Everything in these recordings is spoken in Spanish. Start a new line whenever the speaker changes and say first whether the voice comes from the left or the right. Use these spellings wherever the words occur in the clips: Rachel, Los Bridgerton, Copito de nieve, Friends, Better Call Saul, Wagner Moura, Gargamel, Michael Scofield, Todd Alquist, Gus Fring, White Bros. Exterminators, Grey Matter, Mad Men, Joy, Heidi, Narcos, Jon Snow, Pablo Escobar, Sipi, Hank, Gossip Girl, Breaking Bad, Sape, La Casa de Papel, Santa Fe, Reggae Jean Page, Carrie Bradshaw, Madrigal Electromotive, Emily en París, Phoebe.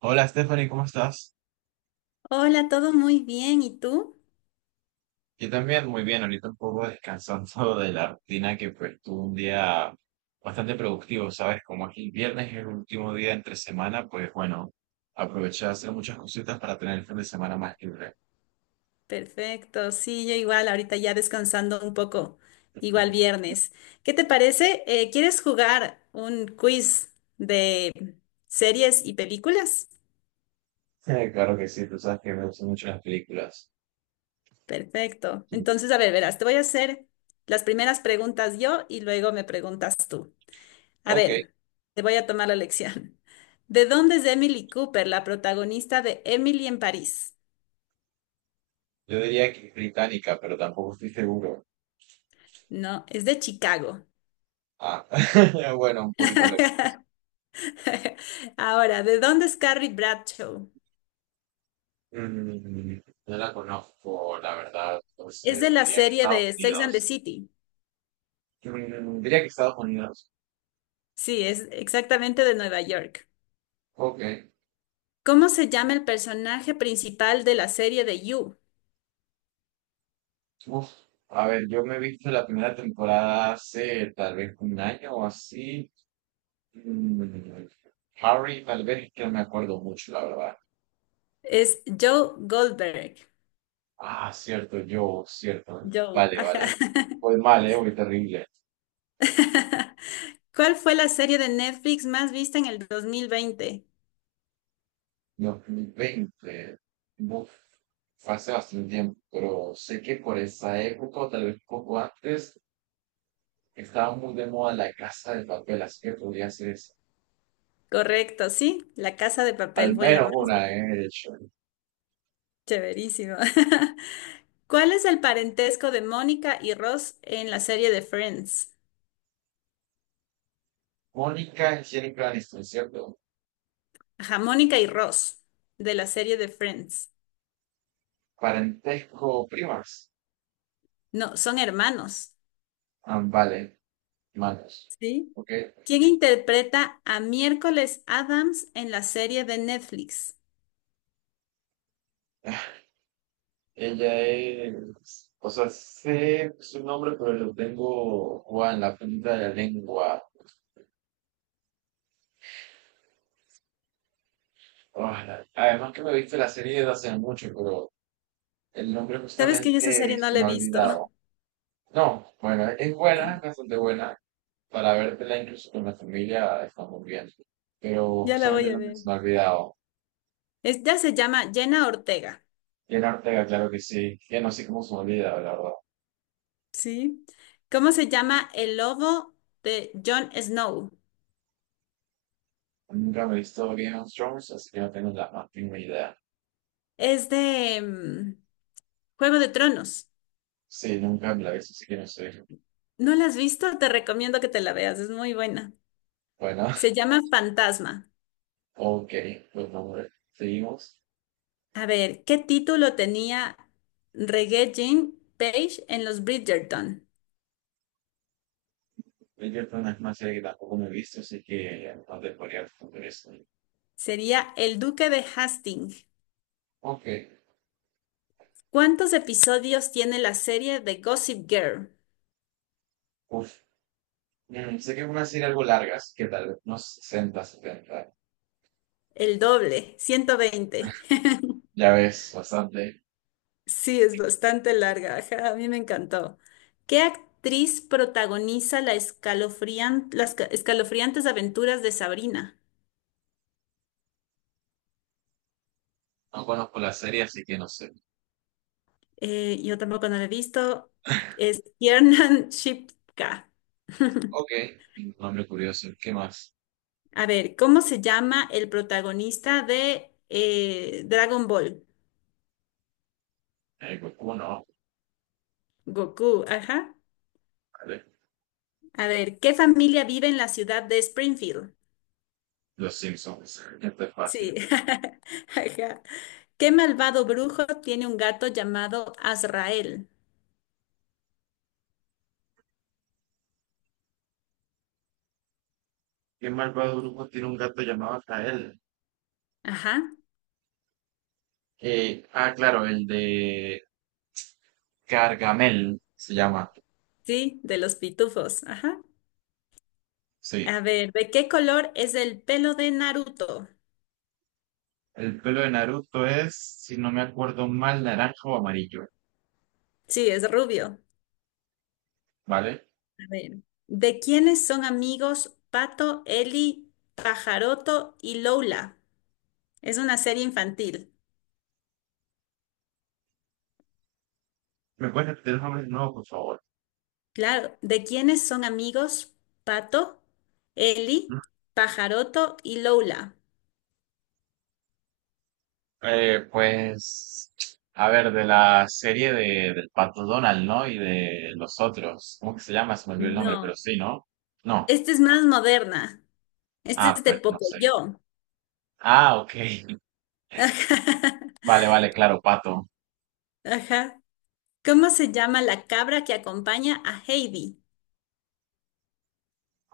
right: Hola Stephanie, ¿cómo estás?
left: Hola, todo muy bien. ¿Y tú?
right: Yo también muy bien, ahorita un poco descansando de la rutina que pues tuve un día bastante productivo, ¿sabes? Como aquí el viernes es el último día entre semana, pues bueno, aproveché de hacer muchas cositas para tener el fin de semana más libre.
left: Perfecto. Sí, yo igual, ahorita ya descansando un poco, igual viernes. ¿Qué te parece? ¿Quieres jugar un quiz de series y películas?
right: Claro que sí, tú sabes que me gustan mucho las películas.
left: Perfecto. Entonces, a ver, verás, te voy a hacer las primeras preguntas yo y luego me preguntas tú. A
right: Ok,
left: ver, te voy a tomar la lección. ¿De dónde es Emily Cooper, la protagonista de Emily en París?
right: yo diría que es británica, pero tampoco estoy seguro.
left: No, es de Chicago.
right: Ah, bueno, un poquito de.
left: Ahora, ¿de dónde es Carrie Bradshaw?
right: Mm, no la conozco, la verdad,
left: Es de
right: entonces
left: la
right: diría que
left: serie
right: Estados
left: de Sex and the
right: Unidos.
left: City.
right: Diría que Estados Unidos.
left: Sí, es exactamente de Nueva York.
right: Ok.
left: ¿Cómo se llama el personaje principal de la serie de You?
right: Uf, a ver, yo me he visto la primera temporada hace tal vez un año o así. Mm, Harry, tal vez es que no me acuerdo mucho, la verdad.
left: Es Joe Goldberg.
right: Ah, cierto, yo, cierto.
left: Joe,
right: Vale,
left: ajá.
right: vale. Voy mal, voy terrible.
left: ¿Cuál fue la serie de Netflix más vista en el 2020?
right: 2020. Uf, fue hace bastante tiempo, pero sé que por esa época, o tal vez un poco antes, estaba muy de moda la Casa de Papel, así que podría ser esa.
left: Correcto, sí. La Casa de
right: Al
left: Papel fue la
right: menos
left: más
right: una,
left: vista.
right: de hecho.
left: Chéverísimo. ¿Cuál es el parentesco de Mónica y Ross en la serie de Friends?
right: Mónica Angélica Aniston, ¿cierto?
left: Ajá, Mónica y Ross, de la serie de Friends.
right: Parentesco primas.
left: No, son hermanos,
right: Ah, vale, manos.
left: ¿sí?
right: Ok.
left: ¿Quién interpreta a Miércoles Adams en la serie de Netflix?
right: Ella es. O sea, sé su nombre, pero lo tengo guau, en la punta de la lengua. Ah, además que me he visto la serie desde hace mucho, pero el nombre
left: ¿Sabes que
right: justamente
left: yo esa serie no
right: se
left: la
right: me
left: he
right: ha
left: visto?
right: olvidado. No, bueno, es
left: No,
right: buena, es bastante buena. Para vértela incluso con la familia está muy bien. Pero
left: ya la
right: justamente
left: voy
right: el
left: a
right: nombre
left: ver.
right: se me ha olvidado.
left: Esta se llama Jenna Ortega,
right: Bien Ortega, claro que sí. Ya no sé cómo se me olvida, la verdad.
left: ¿sí? ¿Cómo se llama el lobo de Jon Snow?
right: Nunca me he visto Game of Thrones, así que no tengo la más mínima idea.
left: Es de Juego de Tronos.
right: Sí, nunca me la he visto, así que no sé.
left: ¿No la has visto? Te recomiendo que te la veas, es muy buena.
right: Bueno,
left: Se llama Fantasma.
right: ok, pues no, hombre, seguimos.
left: A ver, ¿qué título tenía Reggae Jean Page en Los Bridgerton?
right: Bridgerton es una serie que tampoco me he visto, así que no te podría responder eso.
left: Sería El Duque de Hastings.
right: Ok,
left: ¿Cuántos episodios tiene la serie de Gossip Girl?
right: uf. Sé que es una serie algo largas, que tal vez unos 60, 70.
left: El doble, 120.
right: Ya ves, bastante.
left: Sí, es bastante larga. Ajá, a mí me encantó. ¿Qué actriz protagoniza las escalofriantes aventuras de Sabrina?
right: No conozco la serie, así que no sé.
left: Yo tampoco no la he visto. Es Kiernan Shipka.
right: Ok, nombre curioso. ¿Qué más?
left: A ver, ¿cómo se llama el protagonista de Dragon Ball?
right: Goku, no,
left: Goku, ajá.
right: vale.
left: A ver, ¿qué familia vive en la ciudad de Springfield?
right: Los Simpsons. Esto es
left: Sí,
right: fácil.
left: ajá. ¿Qué malvado brujo tiene un gato llamado Azrael?
right: ¿Qué malvado grupo tiene un gato llamado Kael?
left: Ajá,
right: Ah, claro, el de Gargamel se llama.
left: sí, de los pitufos, ajá.
right: Sí.
left: A ver, ¿de qué color es el pelo de Naruto?
right: El pelo de Naruto es, si no me acuerdo mal, naranja o amarillo,
left: Sí, es rubio.
right: ¿vale?
left: A ver, ¿de quiénes son amigos Pato, Eli, Pajaroto y Lola? Es una serie infantil.
right: ¿Me puedes repetir los nombres de nuevo, por favor?
left: Claro. ¿De quiénes son amigos? Pato, Eli, Pajaroto y Lola.
right: Pues, a ver, de la serie de, del Pato Donald, ¿no? Y de los otros. ¿Cómo que se llama? Se me olvidó el nombre, pero
left: No.
right: sí, ¿no? No.
left: Esta es más moderna. Esta
right: Ah,
left: es de
right: pues no sé.
left: Pocoyo.
right: Ah, ok.
left: Ajá.
right: Vale, vale, claro, Pato.
left: Ajá. ¿Cómo se llama la cabra que acompaña a Heidi?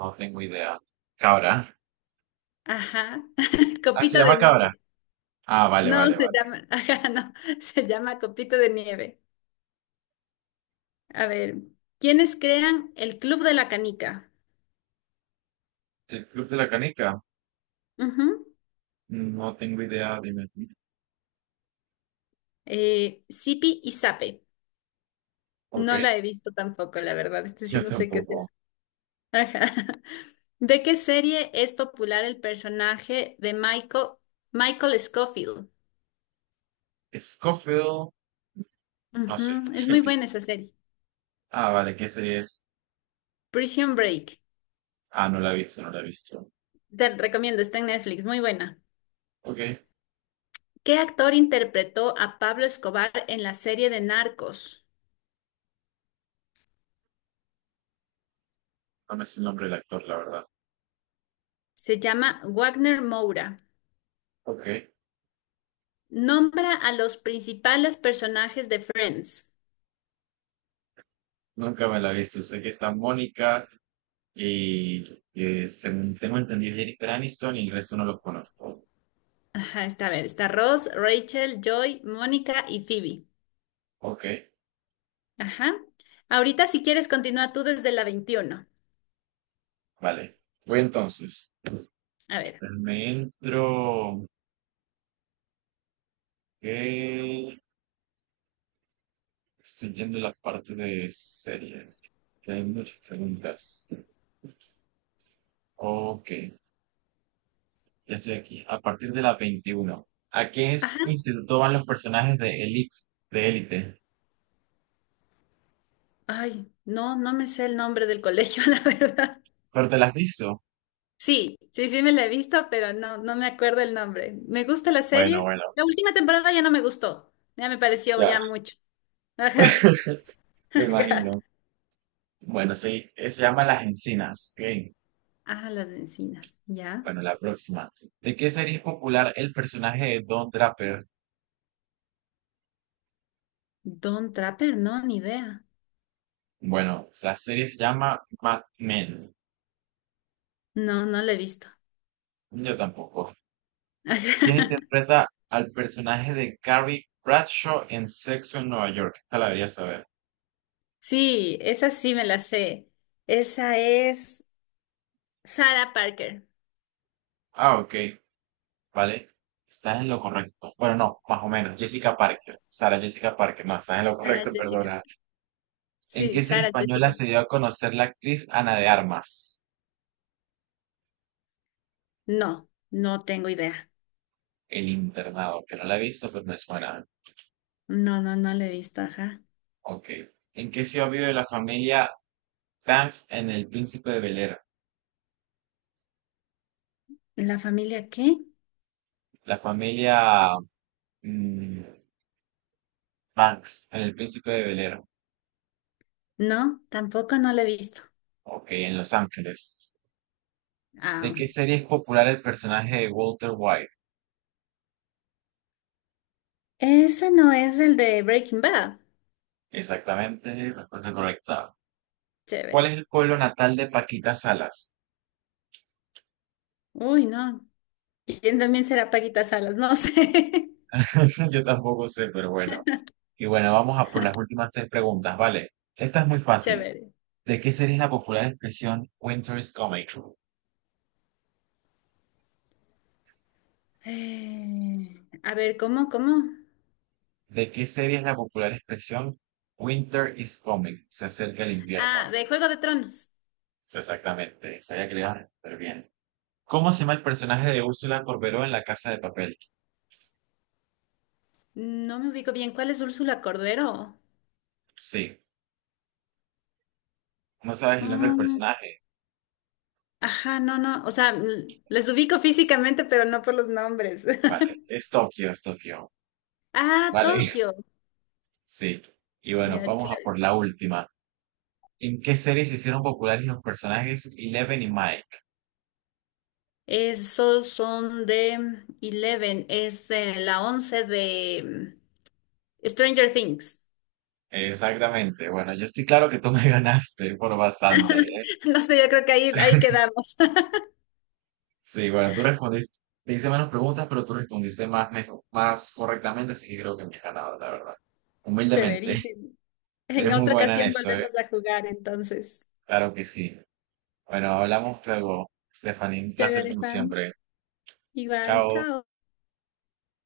right: No tengo idea. Cabra.
left: Ajá.
right: Ah, se
left: Copito de
right: llama Cabra.
left: nieve.
right: Ah, vale,
left: No,
right: vale,
left: se
right: vale.
left: llama. Ajá, no. Se llama Copito de nieve. A ver. ¿Quiénes crean el Club de la Canica?
right: El Club de la Canica.
left: Ujú.
right: No tengo idea, dime tú.
left: Sipi y Sape.
right: Ok,
left: No la he visto tampoco, la verdad. Este sí
right: yo
left: no sé qué será.
right: tampoco.
left: Ajá. ¿De qué serie es popular el personaje de Michael, Michael Scofield?
right: Scofield. No sé.
left: Ujú, es muy buena esa serie.
right: Ah, vale, ¿qué serie es?
left: Prison Break.
right: Ah, no la he visto, no la he visto.
left: Te recomiendo, está en Netflix, muy buena.
right: Ok,
left: ¿Qué actor interpretó a Pablo Escobar en la serie de Narcos?
right: no me sé el nombre del actor, la verdad.
left: Se llama Wagner Moura.
right: Ok,
left: Nombra a los principales personajes de Friends.
right: nunca me la he visto. Sé que está Mónica y que según tengo entendido Jennifer Aniston y el resto no los conozco.
left: Ajá, está a ver, está Ross, Rachel, Joy, Mónica y Phoebe.
right: Ok,
left: Ajá. Ahorita si quieres continúa tú desde la 21.
right: vale. Voy entonces.
left: A ver.
right: Me entro. Ok, estoy yendo a la parte de series, que hay muchas preguntas. Ok, ya estoy aquí. A partir de la 21, ¿a qué
left: Ajá.
right: instituto van los personajes de Elite? De Élite.
left: Ay, no, no me sé el nombre del colegio, la verdad.
right: ¿Pero te las has visto?
left: Sí, sí, sí me la he visto, pero no, no me acuerdo el nombre. Me gusta la
right: Bueno,
left: serie.
right: bueno,
left: La última temporada ya no me gustó. Ya me pareció
right: ya,
left: ya mucho. Ajá.
right: me
left: Ajá.
right: imagino. Bueno, sí, se llama Las Encinas. Ok,
left: Ah, las encinas. Ya.
right: bueno, la próxima. ¿De qué serie es popular el personaje de Don Draper?
left: Don Trapper, no, ni idea.
right: Bueno, la serie se llama Mad Men.
left: No, no la he visto.
right: Yo tampoco.
left: Ajá.
right: Quien interpreta al personaje de Carrie Bradshaw en Sexo en Nueva York. Esta la debería saber.
left: Sí, esa sí me la sé. Esa es Sarah Parker.
right: Ah, ok, vale. Estás en lo correcto. Bueno, no, más o menos. Jessica Parker. Sara Jessica Parker. No, estás en lo
left: Sarah
right: correcto,
left: Jessica.
right: perdona. ¿En
left: Sí,
right: qué serie
left: Sara
right: española
left: Jessica.
right: se dio a conocer la actriz Ana de Armas?
left: No, no tengo idea.
right: El internado, que no la he visto, pero me suena.
left: No, no, no la he visto, ajá.
right: Ok. ¿En qué ciudad vive la familia Banks en El Príncipe de Bel Air?
left: ¿La familia qué?
right: La familia mm, Banks en El Príncipe de Bel Air.
left: No, tampoco no la he visto.
right: Ok, en Los Ángeles. ¿De
left: Ah,
right: qué serie es popular el personaje de Walter White?
left: ese no es el de Breaking Bad.
right: Exactamente, respuesta correcta. ¿Cuál es
left: Chévere.
right: el pueblo natal de Paquita Salas?
left: Uy, no. ¿Quién también será Paquita Salas? No sé.
right: Yo tampoco sé, pero bueno. Y bueno, vamos a por las últimas seis preguntas, ¿vale? Esta es muy fácil.
left: Chévere.
right: ¿De qué serie es la popular expresión Winter is coming?
left: A ver, ¿cómo, cómo?
right: ¿De qué serie es la popular expresión Winter is coming? Se acerca el
left: Ah,
right: invierno.
left: de Juego de Tronos.
right: Sí, exactamente, sabía que le iba a responder bien. ¿Cómo se llama el personaje de Úrsula Corberó en La Casa de Papel?
left: No me ubico bien. ¿Cuál es Úrsula Cordero?
right: Sí. No sabes el nombre del
left: Mm,
right: personaje.
left: ajá, no, no. O sea, l- les ubico físicamente, pero no por los nombres.
right: Vale, es Tokio, es Tokio.
left: Ah,
right: Vale,
left: Tokio.
right: sí. Y bueno,
left: Ya,
right: vamos a por
left: chévere.
right: la última. ¿En qué series se hicieron populares los personajes Eleven y Mike?
left: Esos son de Eleven, es la 11 de Stranger Things.
right: Exactamente. Bueno, yo estoy claro que tú me ganaste por bastante, ¿eh?
left: No sé, yo creo que ahí quedamos.
right: Sí, bueno, tú respondiste, te hice menos preguntas, pero tú respondiste más, mejor, más correctamente, así que creo que me has ganado, la verdad. Humildemente,
left: Chéverísimo. En
right: eres muy
left: otra
right: buena en
left: ocasión
right: esto, ¿eh?
left: volvemos a jugar, entonces.
right: Claro que sí. Bueno, hablamos luego, Stephanie. Un placer
left: Chévere,
right: como
left: Juan.
right: siempre.
left: Igual,
right: Chao.
left: chao.